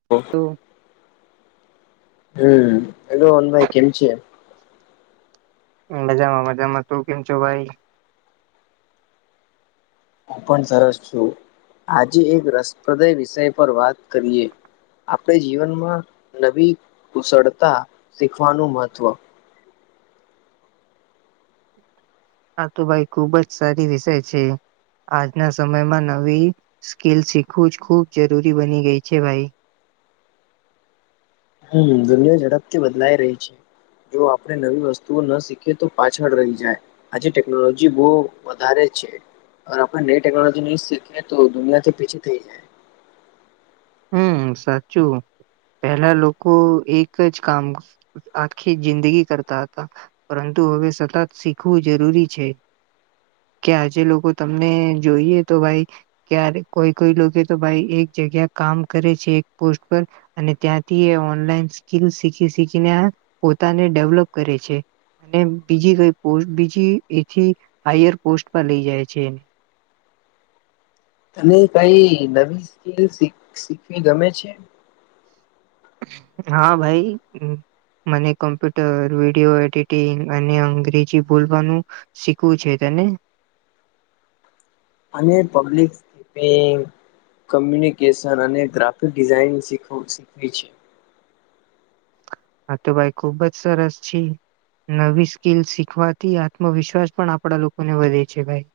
[inaudible] [unintelligible] [unintelligible] અનભાઈ કેમ છે [unintelligible] મજામાં મજામાં તું કેમ છો ભાઈ હું પણ સરસ છું આજે એક રસપ્રદય વિષય પર વાત કરીએ આપણે જીવનમાં નવી કુશળતા શીખવાનું મહત્ત્વ હા તો ભાઈ ખુબ જ સારી વિષય છે આજના સમયમાં નવી સ્કીલ શીખવું જ ખૂબ જરૂરી બની ગઈ છે ભાઈ [unintelligible] દુનિયા ઝડપથી બદલાઈ રહી છે જો આપણે નવી વસ્તુઓ ન શીખીએ તો પાછળ રહી જાય. આજે ટેકનોલોજી બહુ વધારે છે. અ આપણેે નઈ ટેકનોલોજી નહીં શીખએ તો દુનિયાથી પિછે થઈ જાય. હમ સાચું પહેલા લોકો એક જ કામ, આખી જિંદગી કરતા હતા. પરંતુ હવે સતત શીખવું જરૂરી છે. કે આજે લોકો તમને જોઈએ તો ભાઈ. ક્યારે કોઈ કોઈ લોકો તો ભાઈ એક જગ્યા કામ કરે છે એક પોસ્ટ પર, અને ત્યાંથી એ ઓનલાઈન સ્કીલ શીખી શીખીને પોતાને ડેવલપ કરે છે. અને બીજી કઈ પો બીજી એથી હાયર પોસ્ટ પર લઈ જાય છે એને, તને કઈ નવી સ્કીલ શીખ શીખવી ગમે છે. હા ભાઈ હ, મને કોમ્પ્યુટર, વિડીયો એડિટિંગ અને અંગ્રેજી બોલવાનું, શીખવું છે તેને, અને પબ્લિક સ્કીપિંગ, કમ્યુનિકેશન અને ગ્રાફિક ડિઝાઇનીખ શીખવુ શીખવી છે. હા તો ભાઈ ખુબ જ સરસ છે. નવી સ્કીલ શીખવાથી આત્મવિશ્વાસ પણ આપડા લોકોને વધે છે ભાઈ.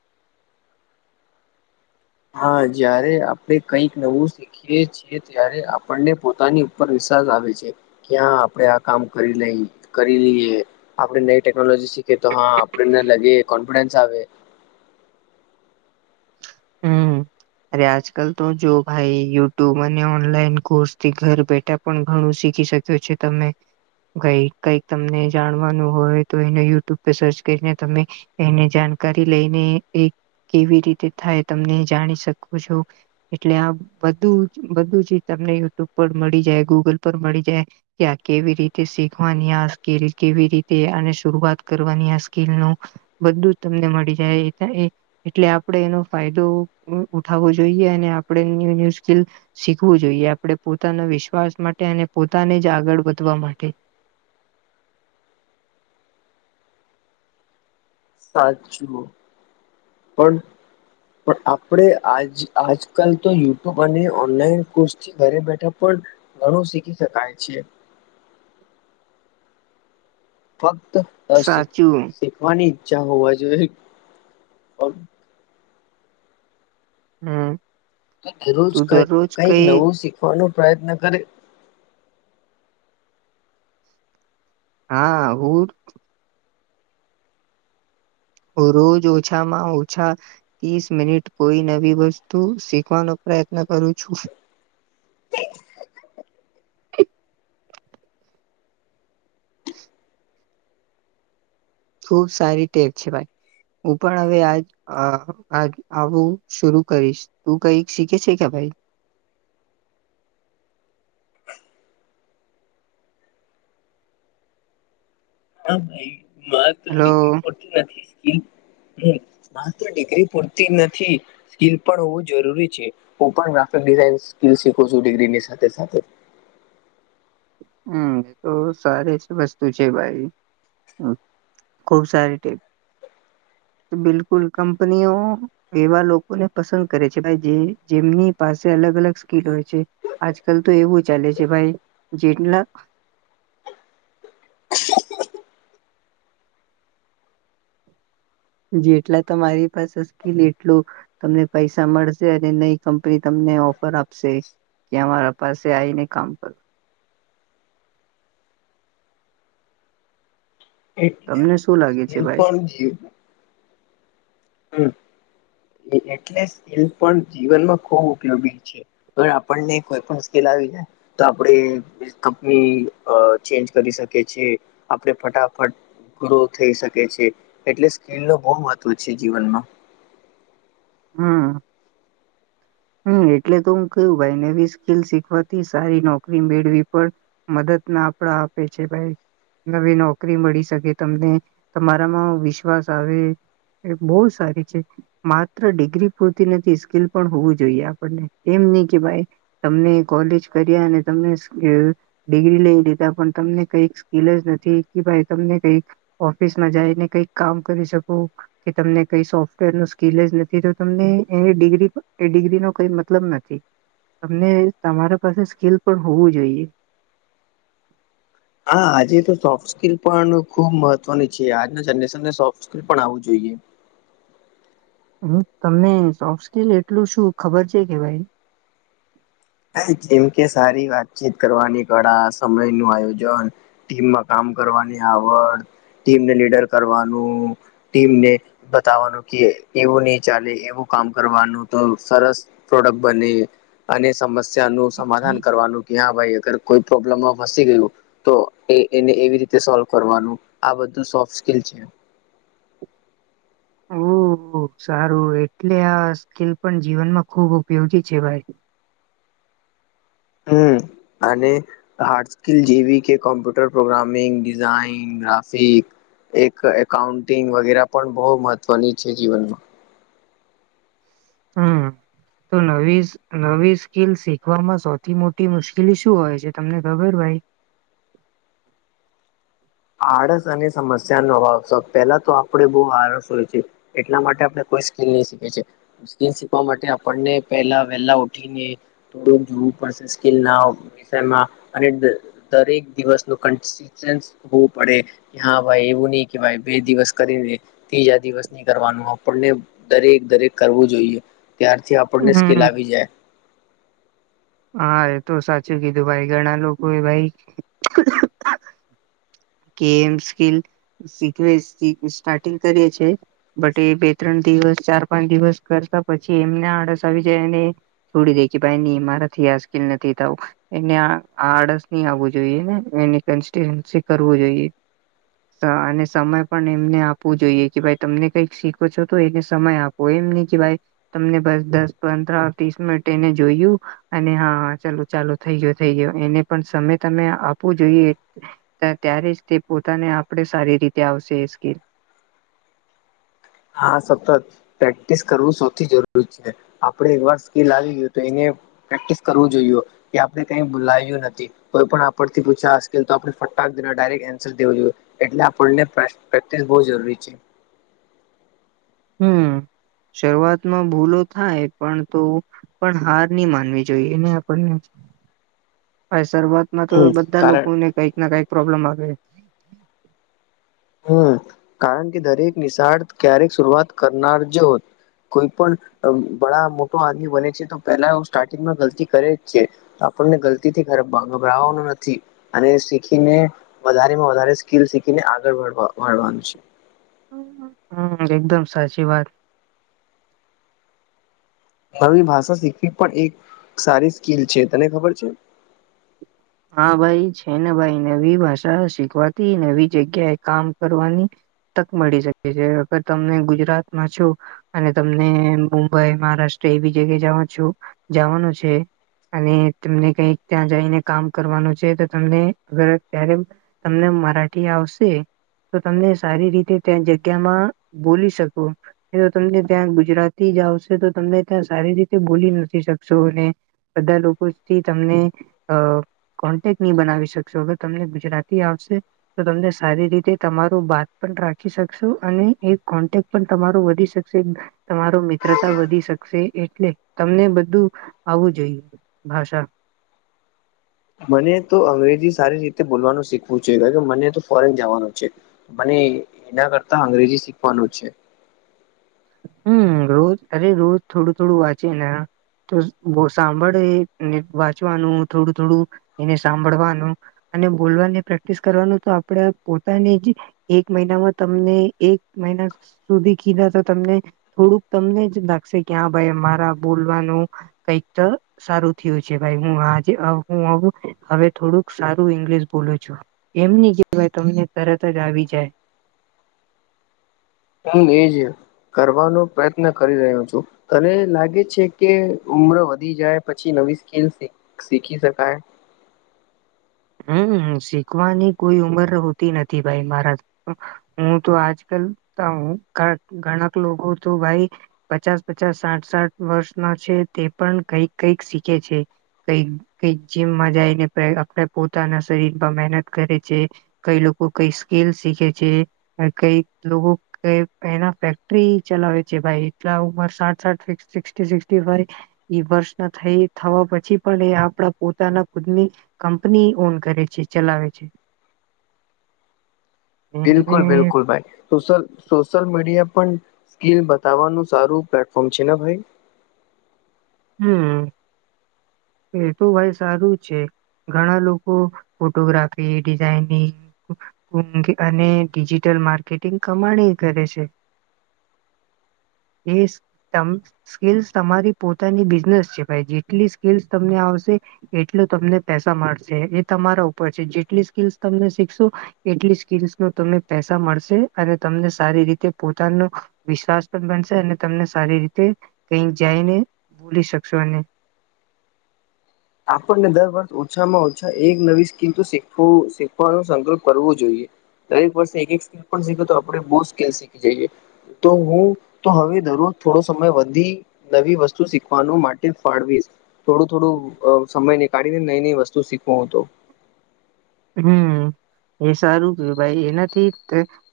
હા જયારે આપડે કઈક નવું, શિખ ખીએ છિએ ત્યારે આપણને પોતાની ઉપર વિશ્વાસ આવે છે. ક્યાં આપડે આ કામ કરી લઈ, કરી લઈએ. આપણે નવી ટેકનોલોજી શીખે તો હા આપને લગે કોન્ફિડન્સ આવે. હમ, અરે આજ કલ તો જો ભાઈ યુટ્યુબ અને ઓનલાઈન કોર્સથી ઘર બેઠા, પણ ઘણું શીખી શક્યો છે તમે. કઈ કઈક તમને જાણવાનું હોય તો એને યુટ્યુબ પર સર્ચ કરીને તમે, એને જાણકારી લઈને એ કેવી રીતે થાય તમને જાણી શકો છો. એટલે આ બધું બધુ જે તમને યુટ્યુબ પર મળી જાય ગૂગલ પર મળી જાય. કે્યા કેવી રીતે શીખવાની આ સ્કીલ કેવી રીતે અને શરૂઆત કરવાની આ સ્કીલ નુ બધું જ તમને મળી જાય એટલે એ આપડે એનો, ફાયદો ઉઠાવવો જોઈએ અને આપણે ન્યુ ન્યુ સ્કીલ, શીખવું જોઈએ આપણે પોતાના વિશ્વાસ માટે અને પોતાને જ આગળ વધવા માટે. સાચું પણ, પણ આપણેે આજ આજકાલ તો યુટ્યુબ અને ઓનલાઈન કોર્સ કે ઘરે બેઠા પણ ઘણું શીખી શકાય છે. ફક્ત અ સાચું શીખવાની ઈચ્છા હોવા જોઈએ. હા, રોજ ક કઈક નવું શીખવાનો પ્રયત્ન કરે, હા હુંર, રોજ ઓછામાં ઓછા, ત્રીસ મિનિટ કોઈ નવી વસ્તુ શીખવાનો પ્રયત્ન કરું છું. ખુબ સારી ટેવ છે ભાઈ. હું પણ હવે આજ આ આવું શુરું કરીશ. તું કઈક શીખે છે કે ભાઈ, હા ભાઈ માત્ર હેલો ડિગ્રી પરતી નથી સ્કીલ હમ ડિગ્રી પૂરતી નથી સ્કીિલ પણ હોવું જરૂરી છે હું પણ ગ્રાફિક ડિઝઇન સ્કલ શીખું છું ડિગ્રીની સાથે સાથે હમ્મ એ તો સારી છે વસ્તુ છે ભાઈ ખુબ સારી ટેપ બિલકુલ કંપનીઓ એવા લોકોને પસંદ કરે છે જે જેમની પાસે અલગ- અલગ સ્કીલ હોય છે આજકાલ તો એવું ચાલે છે ભાઈ જેેટલા જેટલા તમારી પાસે અશકેલ એટલું તમને પૈસા મળશે અને નઈ કંપની તમને ઓફર આપશે કે અમારા પાસે આઈને કામ કરું એટલે તમને શું લાગે છે ભાઈ [unintelligible] હમ્મ એટલે પણ જીવનમાં ખૂબ ઉપયોગી છે હવે આપણને કોઈ પણ મુશ્કેલ આવી જાય તો આપણેે કંપની ચેન્જ કરી શકીએ છીએ આપણે ફટાફટ ગ્રો થઈ શકે છે એટલે સ્કીલ ન બહુ મહત્વ છે જીવનમાં હમ્મ હમ્મ એટલે તો હું કું ભાઈ નવી સ્કીલ શીખવાથી સારી નોકરી મેળવી પડે મદદ ના આપડા આપે છે ભાઈ નવી નોકરી મળી શકે તમને તમારામાં વિશ્વાસ આવે એ બહુ સારી છે માત્ર ડિગ્રી પૂરતી નથી સ્કીિલ પણ હોવું જોઈએ આપણને એમ નહી કે ભાઈ તમને કોલેજ કર્યા અને તમને સ્કિલ ડિગ્રી લઈ લીધા પણ તમને કઈક સ્કીિલ જ નથી કે ભાઈ તમને કઈક ઓફિસ માં જઈને કઈક કામ કરી શકું કે તમને કઈ સોફ્ટવેર ની સ્કીિલ જ નથી તો તમને એવી ડિગ્રી એ ડિગ્રી નો કઈ મતલબ નથી તમને તમારા પાસે સ્કીલ પણ હોવું જોઈએ હા આજે તો સોફ્ટ સ્કિલ પણ ખુબ મહત્વની છે આજના જનરેશનને સોફ્ટ સ્કીિલ પણ આવું જોઈએ હમ્મ તમને સોફ્ટ સ્કીલ એટલું શું ખબર છે કે ભાઈ? જેમ કે સારી વાતચીત કરવાની કળા સમય નું આયોજન ટીમમાં કામ કરવાની આવડ ટીમને લીડર કરવાનું ટીમ ને બતાવાનું કે એવું નહી ચાલે એવું કામ કરવાનું તો સરસ પ્રોડક્ટ બને સમસ્યા નું સમાધાન કરવાનું કે હા ભાઈ અગર કોઈ પ્રોબ્લેમમાં ફસી ગયું તો એ એને એવી રીતે સોલ્વ કરવાનું આ બધું સોફ્ટ સ્કીલ છે ઓ સારું એટલે આ સ્કીલ પણ જીવનમાં ખુબ ઉપયોગી છે ભાઈ હમ્મ અને હાર્ડ સ્કલ જેવી કે કોમ્પ્યુટર પ્રોગ્રામિંગ ડિઝાઇન ગ્રાફિક એક એકાઉન્ટિંગ વગેરે પણ બહુ મહત્વની છે જીવનમાં હમ્મ તો નવી નવી સ્કીલ શીખવામાં સૌથી મોટી મુશ્કેલી શું હોય છે તમને ખબર ભાઈ આળસ અને સમસ્યાનો ભાવ પેલા તો આપડે બહુ આળસ હોય છે એટલા માટે આપણે કોઈ સ્કીલ નહી શીખે છીએ સ્કિલ શીખવા માટે આપણને પેલા વેલા ઉઠીને થોડું જોવું પડશે સ્કીલ ના [unintelligible] મા અને દરેક દિવસ નો કોંસીસ્ટન્ટ હોવું પડે હા ભાઈ એવું નહી કે ભાઈ બે દિવસ કરીને ત્રીજા દિવસ ની કરવાનું આપણને દરેક દરેક કરવું જોઈએ ત્યારથી આપણને સ્કિલ હમ. આવી જાય હા એ તો સાચું કીધું ભાઈ ઘણા લોકો એ ભાઈ [unintelligible] કે એમ સ્કીલ શીખવે સ્ટાર્ટિંગ કરીએ છે [unintelligible] બટ એ બે ત્રણ દિવસ ચાર પાંચ દિવસ કરતા પછી એમને આડસ આવી જાય અને છોડી દે કે ભાઈ ન મારાથી આજ સ્કીલ નથી થાવ એને આડસ ની આવવું જોઈએ, ને એની કરું જોઈએ. [unintelligible] અને સમય પણ એમને આપવું જોઈએ કે ભાઈ તમને કઈક શીખો છો તો એને સમય આપ કોય એમ નહ કે ભાઈ તમને બસ દસ, પંદ્ર, ત્રીસ મિનિટ એને જોયું. [unintelligible] અને હા ચાલો ચાલો થઈ ગયો થઈ ગયો એને પણ સમય તમે આપવો જોઈએ. ત્યારે જ તે પોતાને આપણે સારી રીતે આવશે એ સ્કીલ. હા સતત પ્રેક્ટિસ કરવું સૌથી જરૂરી છે. આપણે એક વાર સ્કીલ આવી ગયું તો એને પ્રેક્ટિસ કરવું જોઈએ કે આપણે કઈ બોલાય્યું નથી. [unintelligible] કોઈ પણ આપડ થી પૂછ્યા અશકેલ તો આપણે ફટાક દ ડાયરેક્ટ આન્સર દવો જોઈએ. એટલે આપણને પ્રેક્ટિસ બહુ જરૂરી છે. હમ. શરૂઆતમાં ભૂલો થાય પણ તો પણ હાર નની માનવી જોઈએ, એને આપણને આ શર્વાદ [unintelligible] માં તો બધા કારણ લોકો ને કંઈક ના કઈક પ્રોબ્લેમ આવે હમ કારણ કે દરેક નિશાળ ક્યારેક સુરઆત કરનાર જે હોત કોઈ પણ બળ મોટો આદમી બને છે તો પેલા એ સ્ટાર્ટિંગમાં ગલતી કરે જ છે આપણને ગલતી થી ગભરાવાનું નથી. અને શીખીને વધારેમાં વધારે સ્કીિલ શીખીને આગળ વણવાનું છે. હમ એકદમ સાચી વાત નવી ભાષા શીખવી પણ એક સારી સ્કીલ છે. તને ખબર છે? હા ભાઈ છે ને ભાઈ નવી ભાષા શીખવાથી નવી જગ્યાએ કામ કરવાની તક મળી શકે છે અગર તમને ગુજરાતમાં છો. અને તમને મુંબઈ મહારાષ્ટ્ર એ બી જગ્યા જવા છું જવાનું છે. અને તમને કઈક ત્યાં જઈને. કામ કરવાનું છે, તો તમને અગર ત્યારે તમને મરાઠી આવશે. [unintelligible] તો તમને સારી રીતે ત્યાં જગ્યામાં બોલી શકો. તમને ત્યાં ગુજરાતી જ આવશે તો તમે ત્યાં સારી રીતે બોલી નથી શકશો અને બધા લોકો થી તમને અ કોન્ટેક નહી બનાવી શકશો અગર તમને ગુજરાતી આવશે તો તમને સારી રીતે તમારૂ બાત પણ રાખી શકશો અને એક કોન્ટેક્ટ પણ તમારો વધી શકશે તમારો મિત્રતા વધી શકશે એટલે તમને બધું. આવું જોઈએ ભાષા મને તો અંગ્રેજી સારી રીતે બોલવાનું શીખવું છે કારણ કે મને તો ફોરેન જવાનું છે. મને એના કરતા અંગ્રેજી શીખવાનું છે. હમ રોજ અરે રોજ થોડું થોડું વાંચી ને તો સાંભળેને વાંચવાનું થોડું થોડું એને સાંભળવાનું અને બોલવાની પ્રેક્ટિસ કરવાનું તો આપણેે પોતાની જ એક મહિનામાં તમને એક મહિના સુધી કીધ તમને થોડુંક તમને જ લાગશે કે હા ભાઈ મારા બોલવાનું કઈક [unintelligible] સારું થયું છે ભાઈ હું આજે હું હવે થોડુંક સારું ઈંગ્લિશ બોલું છું. એમ નની કેહેવાય તમને તરત જ આવી જાય. હું એજ કરવાનો પ્રયત્ન કરી રહ્યો છું. તને લાગે છે, કે ઉમ્ર વધી જાય પછી નવી સ્કીલ શીખી શકાય? હમ્મ શીખવાની કોઈ ઉમર હોતી નથી ભાઈ મારા હું તો આજ કલ ઘણાક લોકો તો ભાઈ પચાસ પચાસ સાઠ સાઠ વર્ષ ના છે તે પણ કઈક કઈક શીખે છે. કઈ કક જીમમાં જઈને આપણે પોતાના શરીરમાં મહેનત કરે છે. કઈ લોકો કઈ સ્કીલ શીખે છે કઈ લોકો કે એના ફેક્ટરી ચલાવે છે. ભાઈ એટલા ઉમર સાઠ સાઠ સિક્ટી ફાઈવ એ વર્ષના થઈ થવા પછી પણ એ આપણા પોતાના ખુદની ની ઓન કરે છે ચલાવે છે એને બિલકુલ બિલકુલ ભાઈ સોશલ સોશલ મીડિયા પણ સ્કીલ બતાવવાનું સારું પ્લેટફોર્મ છે ને ભાઈ હમ્મ એ તો ભાઈ સારું છે ઘણા લોકો ફોટોગ્રાફી ડિઝઇનિંગ અને ડિજિટલ માર્કેટિંગ કમાણી કરે છે એ તમ સ્કીલસ તમારી પોતાની બિઝનેસ છે ભાઇ જેટલી સ્કિલ તમને આવશે એટલું તમને પૈસા મળશે એ તમારા ઉપર છે જેટલી સ્કીલસ તમને શીખશો એટલી સ્કીસનો તમને પૈસા મળશે અને તમને સારી રીતે પોતાનો વિશ્વાસ પણ બનશે અને તમને સારી રીતે કઈક જાયને ભૂલી શકશો એને આપણને દર વર્ષ ઓછામાં ઓછા એક નવી સ્કિલ શીખવાનો સંકલ્પ કરવો જોઈએ દરેક વર્ષે એક એક સ્કીલ પણ શીખે તો આપણે બહુ સ્કીલ શીખી જઈએ તો હું તો હવે દરરોજ થોડો સમય વધી નવી વસ્તુ શીખવાનું માટે ફાળવીશ થોડું થોડું સમય નીકાળીને નઈ નઈ વસ્તુ શીખવો હતો હમ્મ એ સારું કેવાય એનાથી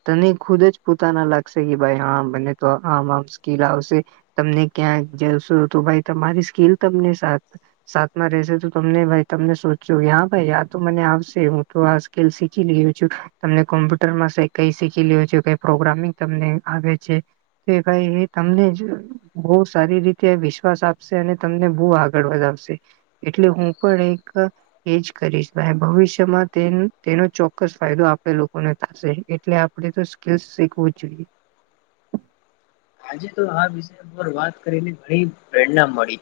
તને ખુદ જ પોતાના લાગશે કે ભાઈ હા બને તો આમ આમ સ્કીલ આવશે તમને ક્યાંક જશો તો ભાઈ તમારી સ્કીલ તમને સા સાથમાં રશે તો તમને ભાઈ તમને સોચ્યું કે હા ભાઈ આ તો મને આવશે તે હું તો આજકાલ શીખી લીયુ છું તમને કોમ્પ્યુટરમાં કઈ શીખી લીયુ છે કઈ પ્રોગ્રામિંગ તમને આવે છે કે કાંઈ એ તમને જ બહુ સારી રીતે વિશ્વાસ આપશે અને તમને બહુ આગળ વધાવશે એટલે હું પણ એક એજ કરીશ ભાઈ ભવિષ્ય તેનો ચોક્કસ ફાયદો આપણે લોકોને થશે એટલે આપણે તો સ્કીલસ શીખવું જ જોઈએ આજે તો આ વિષય પર વાત કરીને ઘણી પ્રેરણા મળી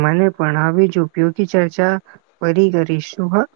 મને પણ આવી જ ઉપયોગી ચર્ચા ફરી કરીશું હા